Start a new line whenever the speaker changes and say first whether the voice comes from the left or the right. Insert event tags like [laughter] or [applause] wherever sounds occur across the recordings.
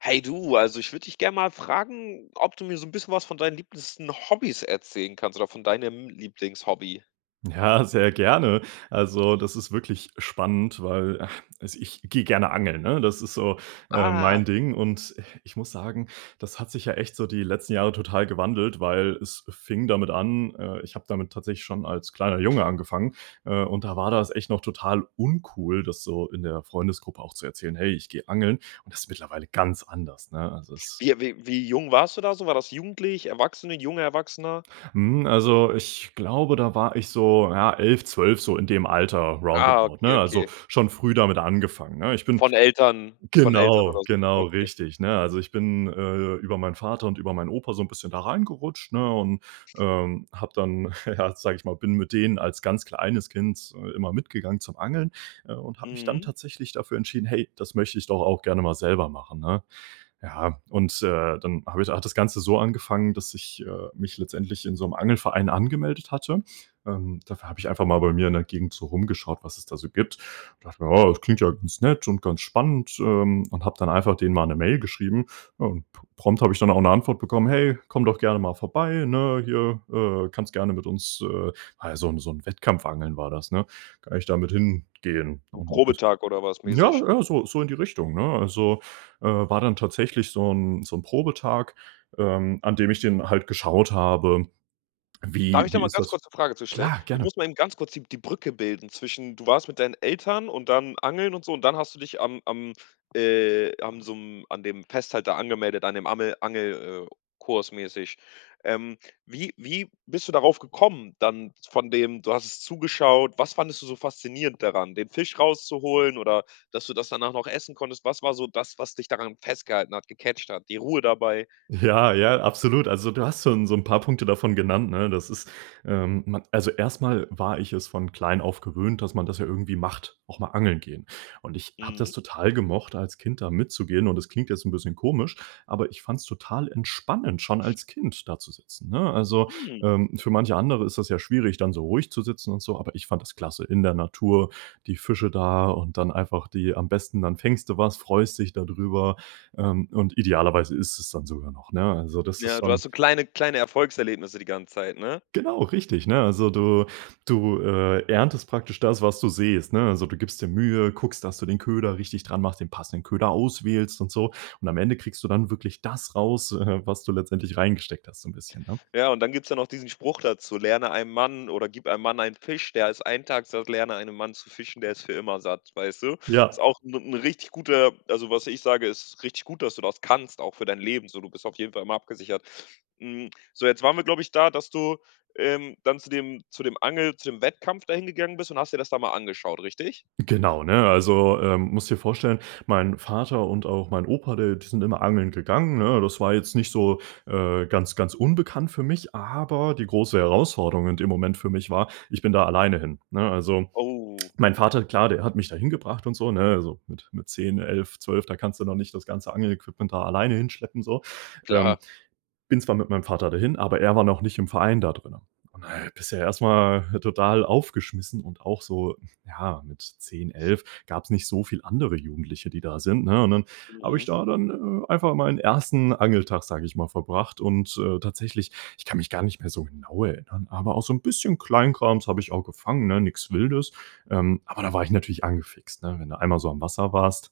left: Hey du, also ich würde dich gerne mal fragen, ob du mir so 'n bisschen was von deinen liebsten Hobbys erzählen kannst oder von deinem Lieblingshobby?
right: Ja, sehr gerne. Also, das ist wirklich spannend, weil, [chuckles] also ich gehe gerne angeln, ne, das ist so äh,
left: Ah.
right: mein Ding und ich muss sagen, das hat sich ja echt so die letzten Jahre total gewandelt, weil es fing damit an, äh, ich habe damit tatsächlich schon als kleiner Junge angefangen, äh, und da war das echt noch total uncool, das so in der Freundesgruppe auch zu erzählen: „Hey, ich gehe angeln.“ Und das ist mittlerweile ganz anders, ne? Also, es
left: Wie wie wie jung warst du da so? War das jugendlich, Erwachsene, junger Erwachsener?
right: Mhm. Also, ich glaube, da war ich so ja, 11, 12, so in dem Alter.
left: Ah,
right: Roundabout,
left: okay,
right: ne? Also,
left: okay.
right: schon früh damit angefangen, ne, ich bin
left: Von Eltern von Eltern
right: genau,
left: oder so?
right: genau
left: Okay.
right: richtig. Ne, also, ich bin, äh, über meinen Vater und über meinen Opa so 'n bisschen da reingerutscht, ne und, ähm, habe dann, ja, sage ich mal, bin mit denen als ganz kleines Kind, äh, immer mitgegangen zum Angeln, äh, und habe mich dann
left: Mhm.
right: tatsächlich dafür entschieden: „Hey, das möchte ich doch auch gerne mal selber machen“, ne? Ja, und, äh, dann habe ich hat das Ganze so angefangen, dass ich, äh, mich letztendlich in so 'nem Angelverein angemeldet hatte. Ähm, dafür habe ich einfach mal bei mir in der Gegend so rumgeschaut, was es da so gibt. Dachte mir: „Oh, das klingt ja ganz nett und ganz spannend.“ Ähm, und habe dann einfach denen mal 'ne Mail geschrieben. Ja und p prompt habe ich dann auch 'ne Antwort bekommen: „Hey, komm doch gerne mal vorbei, ne? Hier, äh, kannst du gerne mit uns“ äh, ja, so 'n so 'n Wettkampfangeln war das, ne? Kann ich da mit hingehen
left: So 'n
right: und das
left: Probetag oder was
right: Ja,
left: mäßig?
right: ja, so so in die Richtung, ne? Also, äh, war dann tatsächlich so 'n so 'n Probetag, ähm, an dem ich dann halt geschaut habe,
left: Darf
right: wie
left: ich da
right: wie
left: mal
right: ist
left: ganz
right: das
left: kurz 'ne Frage zu stellen?
right: Klar,
left: Ich
right: gerne.
left: muss mal eben ganz kurz die die Brücke bilden zwischen, du warst mit deinen Eltern und dann angeln und so und dann hast du dich am am, äh, am so 'm an dem Fest da halt angemeldet, an dem Amel Angel äh, Kurs mäßig? Ähm, wie wie bist du darauf gekommen, dann von dem, du hast es zugeschaut. Was fandest du so faszinierend daran, den Fisch raus zu holen, oder, dass du das danach noch essen konntest? Was war so das, was dich daran festgehalten hat, gecatcht hat, die Ruhe dabei?
right: Ja, ja, absolut. Also, du hast schon so 'n paar Punkte davon genannt, ne? Das ist. Ähm, man also erstmal war ich es von klein auf gewöhnt, dass man das ja irgendwie macht, auch mal angeln gehen. Und ich habe das
left: Mhm.
right: total gemocht, als Kind da mitzugehen. Und das klingt jetzt 'n bisschen komisch, aber ich fand es total entspannend, schon als Kind da zu sitzen, ne? Also,
left: Mhm.
right: ähm, für manche andere ist es ja schwierig dann so ruhig zu sitzen und so, aber ich fand das klasse in der Natur, die Fische da und dann einfach die am besten, dann fängst du was freust dich da drüber. Ähm und idealerweise isst du es dann sogar noch, ne? Also, das ist
left: Ja, du hast
right: schon
left: so kleine kleine Erfolgserlebnisse die ganze Zeit, ne?
right: Genau richtig. Ne, also, du du, äh, erntest praktisch das, was du sähst, ne? Also, du gibst dir Mühe, guckst, dass du den Köder richtig dran machst, den passenden Köder auswählst und so. Und am Ende kriegst du dann wirklich das raus, äh, was du letztendlich reingesteckt hast, so 'n bisschen, ne?
left: Ja, und dann gibt's ja noch diesen Spruch dazu: „Lerne einem Mann oder gib einem Mann einen Fisch, der ist 1 Tag satt, lerne einem Mann zu fischen, der ist für immer satt,“ weißt du? Ist
right: Ja.
left: auch 'n 'n richtig guter also was ich sage, ist richtig gut, dass du das kannst, auch für dein Leben so, du bist auf jeden Fall immer abgesichert. Hm, so jetzt waren wir glaube ich da, dass du, ähm, dann zu dem zu dem Angel zu dem Wettkampf dahin gegangen bist und hast dir das da mal angeschaut, richtig?
right: Genau, ne? Also, ähm, musst dir vorstellen, mein Vater und auch mein Opa, äh, die sind immer angeln gegangen, ne? Das war jetzt nicht so, äh, ganz ganz unbekannt für mich. Aber die große Herausforderung in dem Moment für mich war, ich bin da alleine hin, ne? Also,
left: Oh.
right: mein Vater klar, der hat mich da hingebracht und so, ne? Also mit mit 10, 11, 12, da kannst du noch nicht das ganze Angel-Equipment da alleine hinschleppen, so,
left: Klar.
right: ähm. Bin zwar mit meinem Vater dahin, aber er war noch nicht im Verein da drinnen. Und da bist du erstmal total aufgeschmissen und auch so ja, mit 10, 11, gab's nicht so viele andere Jugendliche, die da sind, ne? Und dann habe ich
left: Mhm.
right: da dann, äh, einfach meinen 1. Angel-Tag, sage ich mal, verbracht und, äh, tatsächlich, ich kann mich gar nicht mehr so genau erinnern, aber auch so 'n bisschen Kleinkrams habe ich auch gefangen, ne? Nichts Wildes. Ähm, aber da war ich natürlich angefixt, ne, wenn du einmal so am Wasser warst.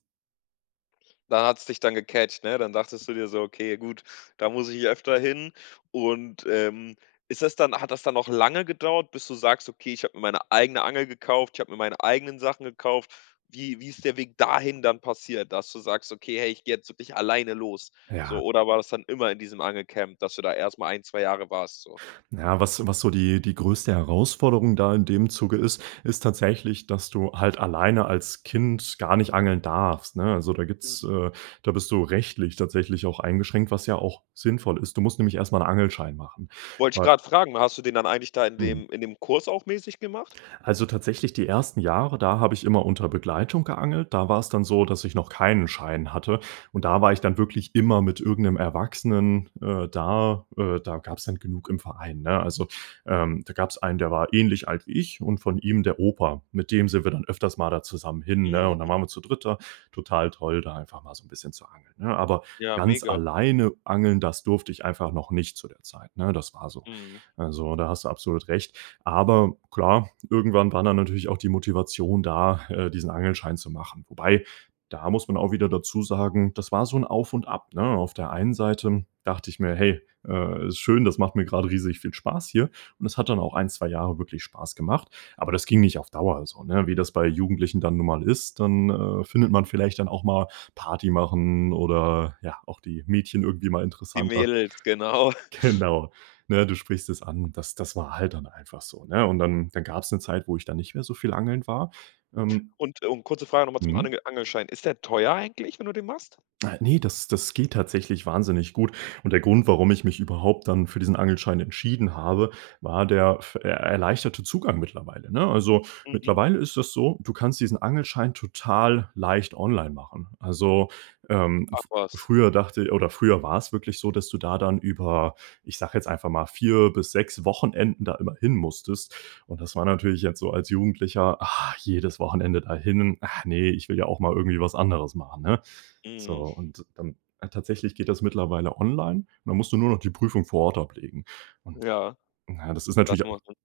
left: Da hat's dich dann gecatcht, ne? Dann dachtest du dir so: „Okay, gut, da muss ich öfter hin“ und, ähm, ist das dann hat das dann noch lange gedauert, bis du sagst: „Okay, ich habe mir meine eigene Angel gekauft, ich habe mir meine eigenen Sachen gekauft.“ Wie wie ist der Weg dahin dann passiert, dass du sagst: „Okay, hey, ich gehe jetzt wirklich alleine los“, so?
right: Ja.
left: Oder war das dann immer in diesem Angelcamp, dass du da erstmal ein, 2 Jahre warst, so?
right: Na, was, was so die die größte Herausforderung da in dem Zuge ist, ist tatsächlich, dass du halt alleine als Kind gar nicht angeln darfst, ne? Also, da gibt es
left: Mhm.
right: äh, da bist du rechtlich tatsächlich auch eingeschränkt, was ja auch sinnvoll ist. Du musst nämlich erst mal 'n Angelschein machen,
left: Wollte ich
right: wei
left: gerade fragen, hast du den dann eigentlich da in
right: Mhm.
left: dem in dem Kurs auch mäßig gemacht?
right: Also, tatsächlich, die ersten Jahre, da habe ich immer unter Begleitung geangelt. Da war's dann so, dass ich noch keinen Schein hatte. Und da war ich dann wirklich immer mit irgend 'nem Erwachsenen, äh, da. Äh, da gab's dann genug im Verein, ne? Also, ähm, da gab's einen, der war ähnlich alt wie ich und von ihm der Opa- mit dem sind wir dann öfters mal da zusammen hin, ne? Und dann
left: Mhm.
right: waren wir zu dritt da. Total toll, da einfach mal so 'n bisschen zu angeln, ne? Aber
left: Ja,
right: ganz
left: mega.
right: alleine angeln, das durfte ich einfach noch nicht zu der Zeit, ne? Das war so.
left: Mhm.
right: Also, da hast du absolut recht. Aber klar, irgendwann war dann natürlich auch die Motivation da, äh, diesen Angelschein zu machen. Wobei da muss man auch wieder dazu sagen. Das war so 'n Auf und Ab, ne? Auf der einen Seite dachte ich mir: „Hey, äh, ist schön, das macht mir gerade riesig viel Spaß hier.“ Und das hat dann auch ein, 2 Jahre wirklich Spaß gemacht. Aber das ging nicht auf Dauer so, ne, wie das bei Jugendlichen dann nun mal ist dann, äh, findet man vielleicht dann auch mal Party machen, oder ja, auch die Mädchen irgendwie mal
left: Die
right: interessanter.
left: Mädels, genau. [chuckles]
right: Genau, ne? Du sprichst es an. Das das war halt dann einfach so, ne? Und dann dann gab's 'ne Zeit, wo ich dann nicht mehr so viel angeln war, ähm
left: Und und kurze Frage nochmal zum
right: Mhm.
left: Anege Angelschein. Ist der teuer eigentlich, wenn du den machst?
right: Äh, ne, das das geht tatsächlich wahnsinnig gut. Und der Grund, warum ich mich überhaupt dann für diesen Angelschein entschieden habe, war der f er erleichterte Zugang mittlerweile, ne? Also
left: Mhm.
right: mittlerweile ist das so, du kannst diesen Angelschein total leicht online machen. Also, ähm,
left: Ach
right: f
left: was?
right: früher dachte ich oder früher war es wirklich so, dass du da dann über, ich sage jetzt einfach mal 4 bis Wochenenden da immer hin musstest. Und das war natürlich jetzt so als Jugendlicher, ah, jedes Wochenende dahin. Ach ne, ich will ja auch mal irgendwie was anderes machen, ne? So,
left: Mhm.
right: und dann tatsächlich geht das mittlerweile online. Und dann musst du nur noch die Prüfung vor Ort ablegen. Und,
left: Ja.
right: na, das ist natürlich
left: Das
right: auch
left: macht. [unintelligible]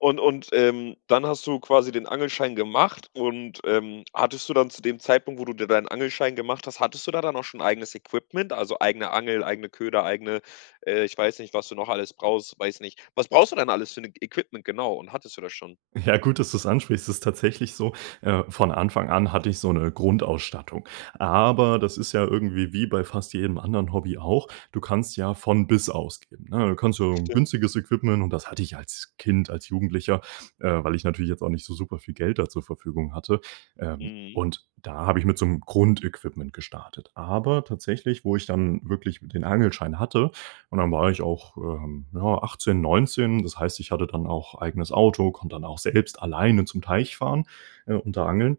left: Und und, ähm, dann hast du quasi den Angelschein gemacht ,und, ähm, hattest du dann zu dem Zeitpunkt, wo du dir deinen Angelschein gemacht hast hattest du da dann auch schon ein eigenes Equipment, also eigene Angel, eigene Köder, eigene äh, ich weiß nicht, was du noch alles brauchst weiß nicht. Was brauchst du denn alles für 'ne Equipment genau und hattest du das schon?
right: Ja, gut, dass du das ansprichst. Es ist tatsächlich so, äh, von Anfang an hatte ich so 'ne Grundausstattung. Aber das ist ja irgendwie wie bei fast jedem anderen Hobby auch. Du kannst ja von bis ausgeben, ne? Du kannst so 'n
left: Stimmt.
right: günstiges Equipment Und das hatte ich als Kind, als Jugendlicher, äh, weil ich natürlich jetzt auch nicht so super viel Geld da zur Verfügung hatte. Ähm,
left: Mhm.
right: und da habe ich mit so 'm Grundequipment gestartet. Aber tatsächlich, wo ich dann wirklich den Angelschein hatte und dann war ich auch, ähm, ja, 18, 19. Das heißt, ich hatte dann auch eigenes Auto, konnte dann auch selbst alleine zum Teich fahren, äh, und da angeln.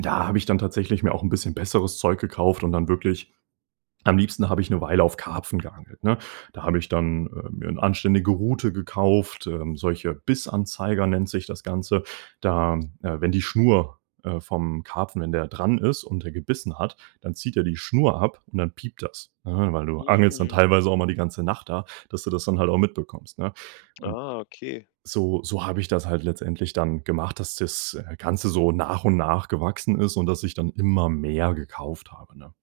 right: Da habe ich dann tatsächlich mir auch 'n bisschen besseres Zeug gekauft und dann wirklich am liebsten habe ich 'ne Weile auf Karpfen geangelt, ne? Da habe ich dann, äh, mir 'n anständige Rute gekauft ähm, solche Bissanzeiger nennt sich das Ganze da äh, wenn die Schnur, äh, vom Karpfen wenn der dran ist und der gebissen hat, dann zieht er die Schnur ab. Und dann piept das, ne, weil du angelst dann
left: Hm.
right: teilweise auch mal die ganze Nacht da, dass du das dann halt auch mitbekommst, ne? Un
left: Ah, okay.
right: so so habe ich das halt letztendlich dann gemacht, dass das Ganze so nach und nach gewachsen ist und dass ich dann immer mehr gekauft habe, ne?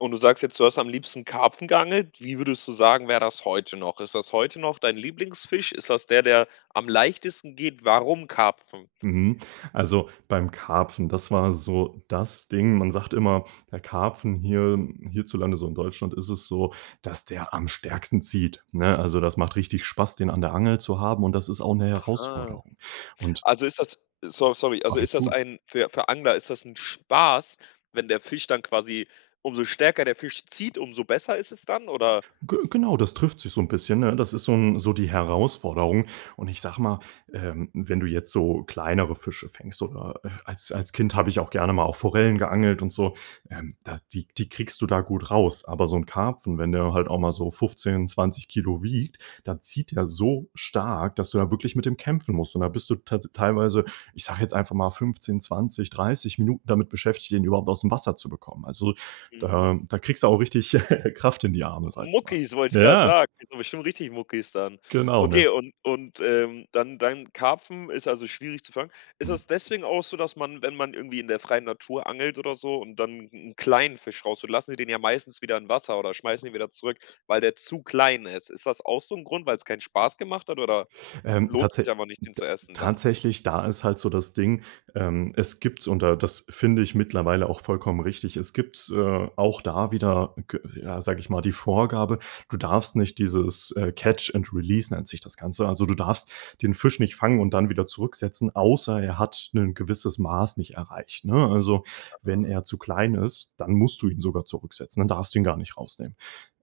left: Und du sagst jetzt, du hast am liebsten Karpfen geangelt? Wie würdest du sagen, wäre das heute noch? Ist das heute noch dein Lieblingsfisch? Ist das der, der am leichtesten geht? Warum Karpfen?
right: Mhm. Also beim Karpfen, das war so das Ding. Man sagt immer der Karpfen hier hierzulande, so in Deutschland ist es so, dass der am stärksten zieht, ne? Also, das macht richtig Spaß, den an der Angel zu haben. Und das ist auch 'ne
left: Aha.
right: Herausforderung und
left: Also ist das so sorry, also
right: Alles
left: ist das
right: gut.
left: ein für für Angler ist das 'n Spaß, wenn der Fisch dann quasi umso stärker der Fisch zieht, umso besser ist es dann, oder?
right: Ge genau das trifft sich so 'n bisschen, ne? Das ist so 'n so die Herausforderung. Und ich sage mal, ähm, wenn du jetzt so kleinere Fische fängst oder, äh, als als Kind habe ich auch gerne mal auf Forellen geangelt und so, ähm, da die die kriegst du da gut raus. Aber so 'n Karpfen, wenn der halt auch mal so 15, 20 Kilo wiegt, dann zieht der so stark, dass du da wirklich mit dem kämpfen musst. Und da bist du tats teilweise, ich sage jetzt einfach mal 15, 20, 30 Minuten damit beschäftigt, den überhaupt aus dem Wasser zu bekommen. Also,
left: Mhm.
right: da da kriegst du auch richtig [laughs] Kraft in die
left: M Mu
right: Arme, sage ich mal.
left: Muckis, wollte ich gerade
right: Ja.
left: sagen. Kriegst du bestimmt richtig Muckis dann.
right: Genau, ne?
left: Okay, und und, ähm, dann dann Karpfen ist also schwierig zu fangen. Ist
right: Mhm.
left: es deswegen auch so, dass man, wenn man irgendwie in der freien Natur angelt oder so und dann 'n 'n kleinen Fisch rausholt, lassen die den ja meistens wieder in Wasser oder schmeißen den wieder zurück, weil der zu klein ist. Ist das auch so 'n Grund, weil's keinen Spaß gemacht hat oder
right: Ähm,
left: lohnt
right: tatsä
left: sich einfach nicht, den
right: d
left: zu essen dann?
right: tatsächlich, da ist halt so das Ding, ähm, es gibt und da das finde ich mittlerweile auch vollkommen richtig Es gibt, äh, auch da wieder g ja, sage ich mal die Vorgabe, du darfst nicht dieses äh, catch and release nennt sich das Ganze Also, du darfst den Fisch nicht fangen und dann wieder zurücksetzen, außer er hat 'nen gewisses Maß nicht erreicht, ne? Also, wenn
left: Ah.
right: er zu klein ist, dann musst du ihn sogar zurücksetzen. Dann darfst du ihn gar nicht rausnehmen.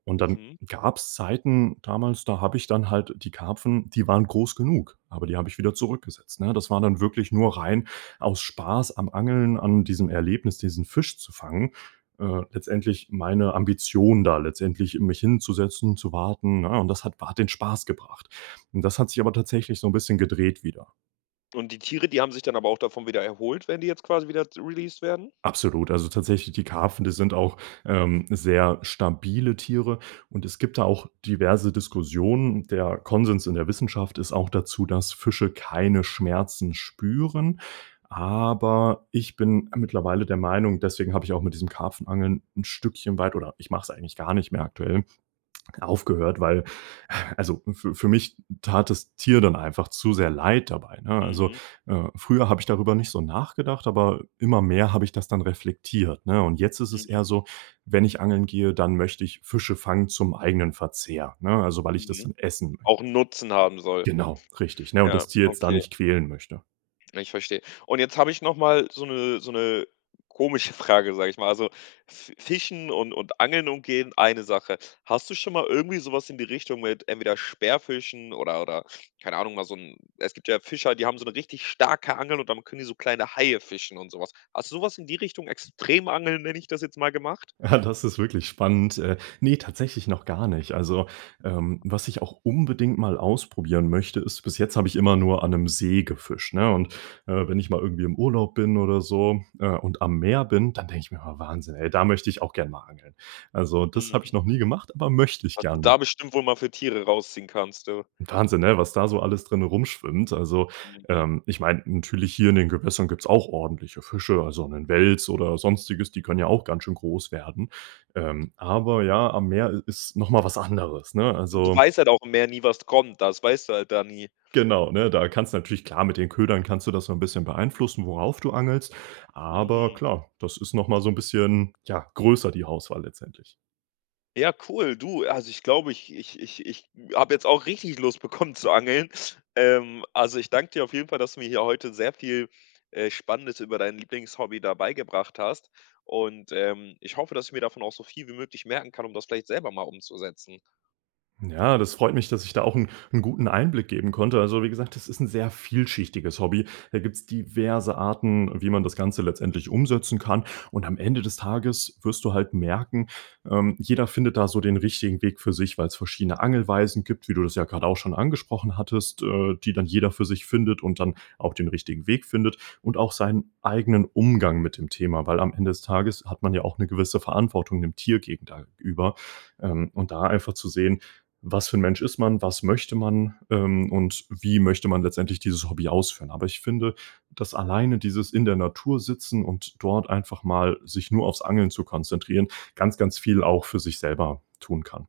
right: Und dann
left: Mhm.
right: gab's Zeiten damals, da habe ich dann halt die Karpfen, die waren groß genug. Aber die habe ich wieder zurückgesetzt, ne? Das war dann wirklich nur rein aus Spaß am Angeln, an diesem Erlebnis, diesen Fisch zu fangen. Äh, letztendlich meine Ambition da letztendlich mich hinzusetzen und zu warten, ne? Und das hat wa den Spaß gebracht. Und das hat sich aber tatsächlich so 'n bisschen gedreht wieder.
left: Und, die Tiere, die haben sich dann aber auch davon wieder erholt, wenn die jetzt quasi wieder released werden?
right: Absolut. Also tatsächlich die Karpfen, die sind auch, ähm, sehr stabile Tiere und es gibt da auch diverse Diskussionen. Der Konsens in der Wissenschaft ist auch dazu, dass Fische keine Schmerzen spüren, aber ich bin mittlerweile der Meinung deswegen habe ich auch mit diesem Karpfen-Angeln ‘n Stückchen weit, oder ich mach's eigentlich gar nicht mehr aktuell, aufgehört, weil, [exhales] also für für mich tat das Tier dann einfach zu sehr leid dabei, ne? Also,
left: Mhm.
right: äh, früher habe ich darüber nicht so nachgedacht, aber immer mehr habe ich das dann reflektiert, ne, und jetzt ist es
left: Mhm.
right: eher so, wenn ich angeln gehe, dann möchte ich Fische fangen zum eigenen Verzehr, ne? Also, weil ich das
left: Mhm.
right: dann essen möchte.
left: Auch ‘n Nutzen haben soll.
right: Genau, richtig, ne, und
left: Ja,
right: das Tier jetzt da
left: okay.
right: nicht quälen möchte.
left: Ja, ich verstehe. Und, jetzt habe ich nochmal so ‘ne so ‘ne komische Frage, sage ich mal, also Fi Fischen und und Angeln umgehen, eine Sache. Hast du schon mal irgendwie sowas in die Richtung mit entweder Speerfischen oder oder keine Ahnung, mal so ‘n es gibt ja Fischer, die haben so ‘ne richtig starke Angel und dann können die so kleine Haie fischen und sowas, hast du sowas in die Richtung, Extrem-Angeln, nenne ich das jetzt mal, gemacht?
right: [chuckles] Das ist wirklich spannend. Äh, ne, tatsächlich noch gar nicht. Also, ähm, was ich auch unbedingt mal ausprobieren möchte, ist bis jetzt habe ich immer nur an ‘nem See gefischt, ne, und, äh, wenn ich mal irgendwie im Urlaub bin oder so, äh, und am Meer bin, dann denke ich mir: „Ah, Wahnsinn, ey, da möchte ich auch gern mal angeln.“ Also, das habe ich
left: Mhm.
right: noch nie gemacht, aber möchte ich
left: Was du da
right: gerne.
left: bestimmt, wohl mal für Tiere rausziehen kannst, du.
right: Wahnsinn, ne? Was da so alles drinnen rum schwimmt, also,
left: Mhm.
right: ähm, ich meine natürlich hier in den Gewässern gibt's auch ordentliche Fische. Also ‘nen Wels oder sonstiges, die können ja auch ganz schön groß werden. Ähm, aber ja, am Meer i ist noch mal was anderes, ne?
left: Und du
right: Also.
left: weißt halt auch im Meer nie, was kommt, das weißt du halt da nie.
right: Genau, ne? Da kannst du natürlich klar, mit den Ködern kannst du das so ‘n bisschen beeinflussen, worauf du angelst, aber
left: Hm.
right: klar, das ist noch mal so ‘n bisschen, ja, größer die Auswahl letztendlich.
left: Ja, cool, du, also ich glaube, ich ich ich ich habe jetzt auch richtig Lust bekommen zu angeln. Ähm, also ich danke dir auf jeden Fall, dass du mir hier heute sehr viel, äh, Spannendes über dein Lieblingshobby da beigebracht hast. Und, ähm, ich hoffe, dass ich mir davon auch so viel wie möglich merken kann, um das vielleicht selber mal umzusetzen.
right: Ja, das freut mich, dass ich da auch 'n 'n guten Einblick geben konnte. Also, wie gesagt, das ist 'n sehr vielschichtiges Hobby. Da gibt’s diverse Arten, wie man das Ganze letztendlich umsetzen kann. Und am Ende des Tages wirst du halt merken, ähm, jeder findet da so den richtigen Weg für sich, weil's verschiedene Angelweisen gibt, wie du das ja gerade auch schon angesprochen hattest, äh, die dann jeder für sich findet, und dann auch den richtigen Weg findet, und auch seinen eigenen Umgang mit dem Thema, weil am Ende des Tages hat man ja auch 'ne gewisse Verantwortung dem Tier gegen da über, ähm, und da einfach zu sehen: „Was für 'n Mensch ist man? Was möchte man, ähm, und wie möchte man letztendlich dieses Hobby ausführen?“ Aber ich finde, dass alleine dieses In-der-Natur-Sitzen und dort einfach mal sich nur aufs Angeln zu konzentrieren, ganz, ganz viel auch für sich selber tun kann.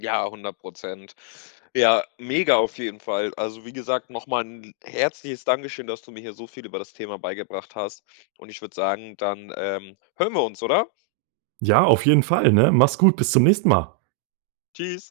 left: Ja, 100 %. Ja, mega auf jeden Fall. Also wie gesagt, nochmal 'n l herzliches Dankeschön, dass du mir hier so viel über das Thema beigebracht hast. Und ich würde sagen, dann, ähm, hören wir uns, oder?
right: Ja, auf jeden Fall, ne? Mach's gut. Bis zum nächsten Mal.
left: Tschüss.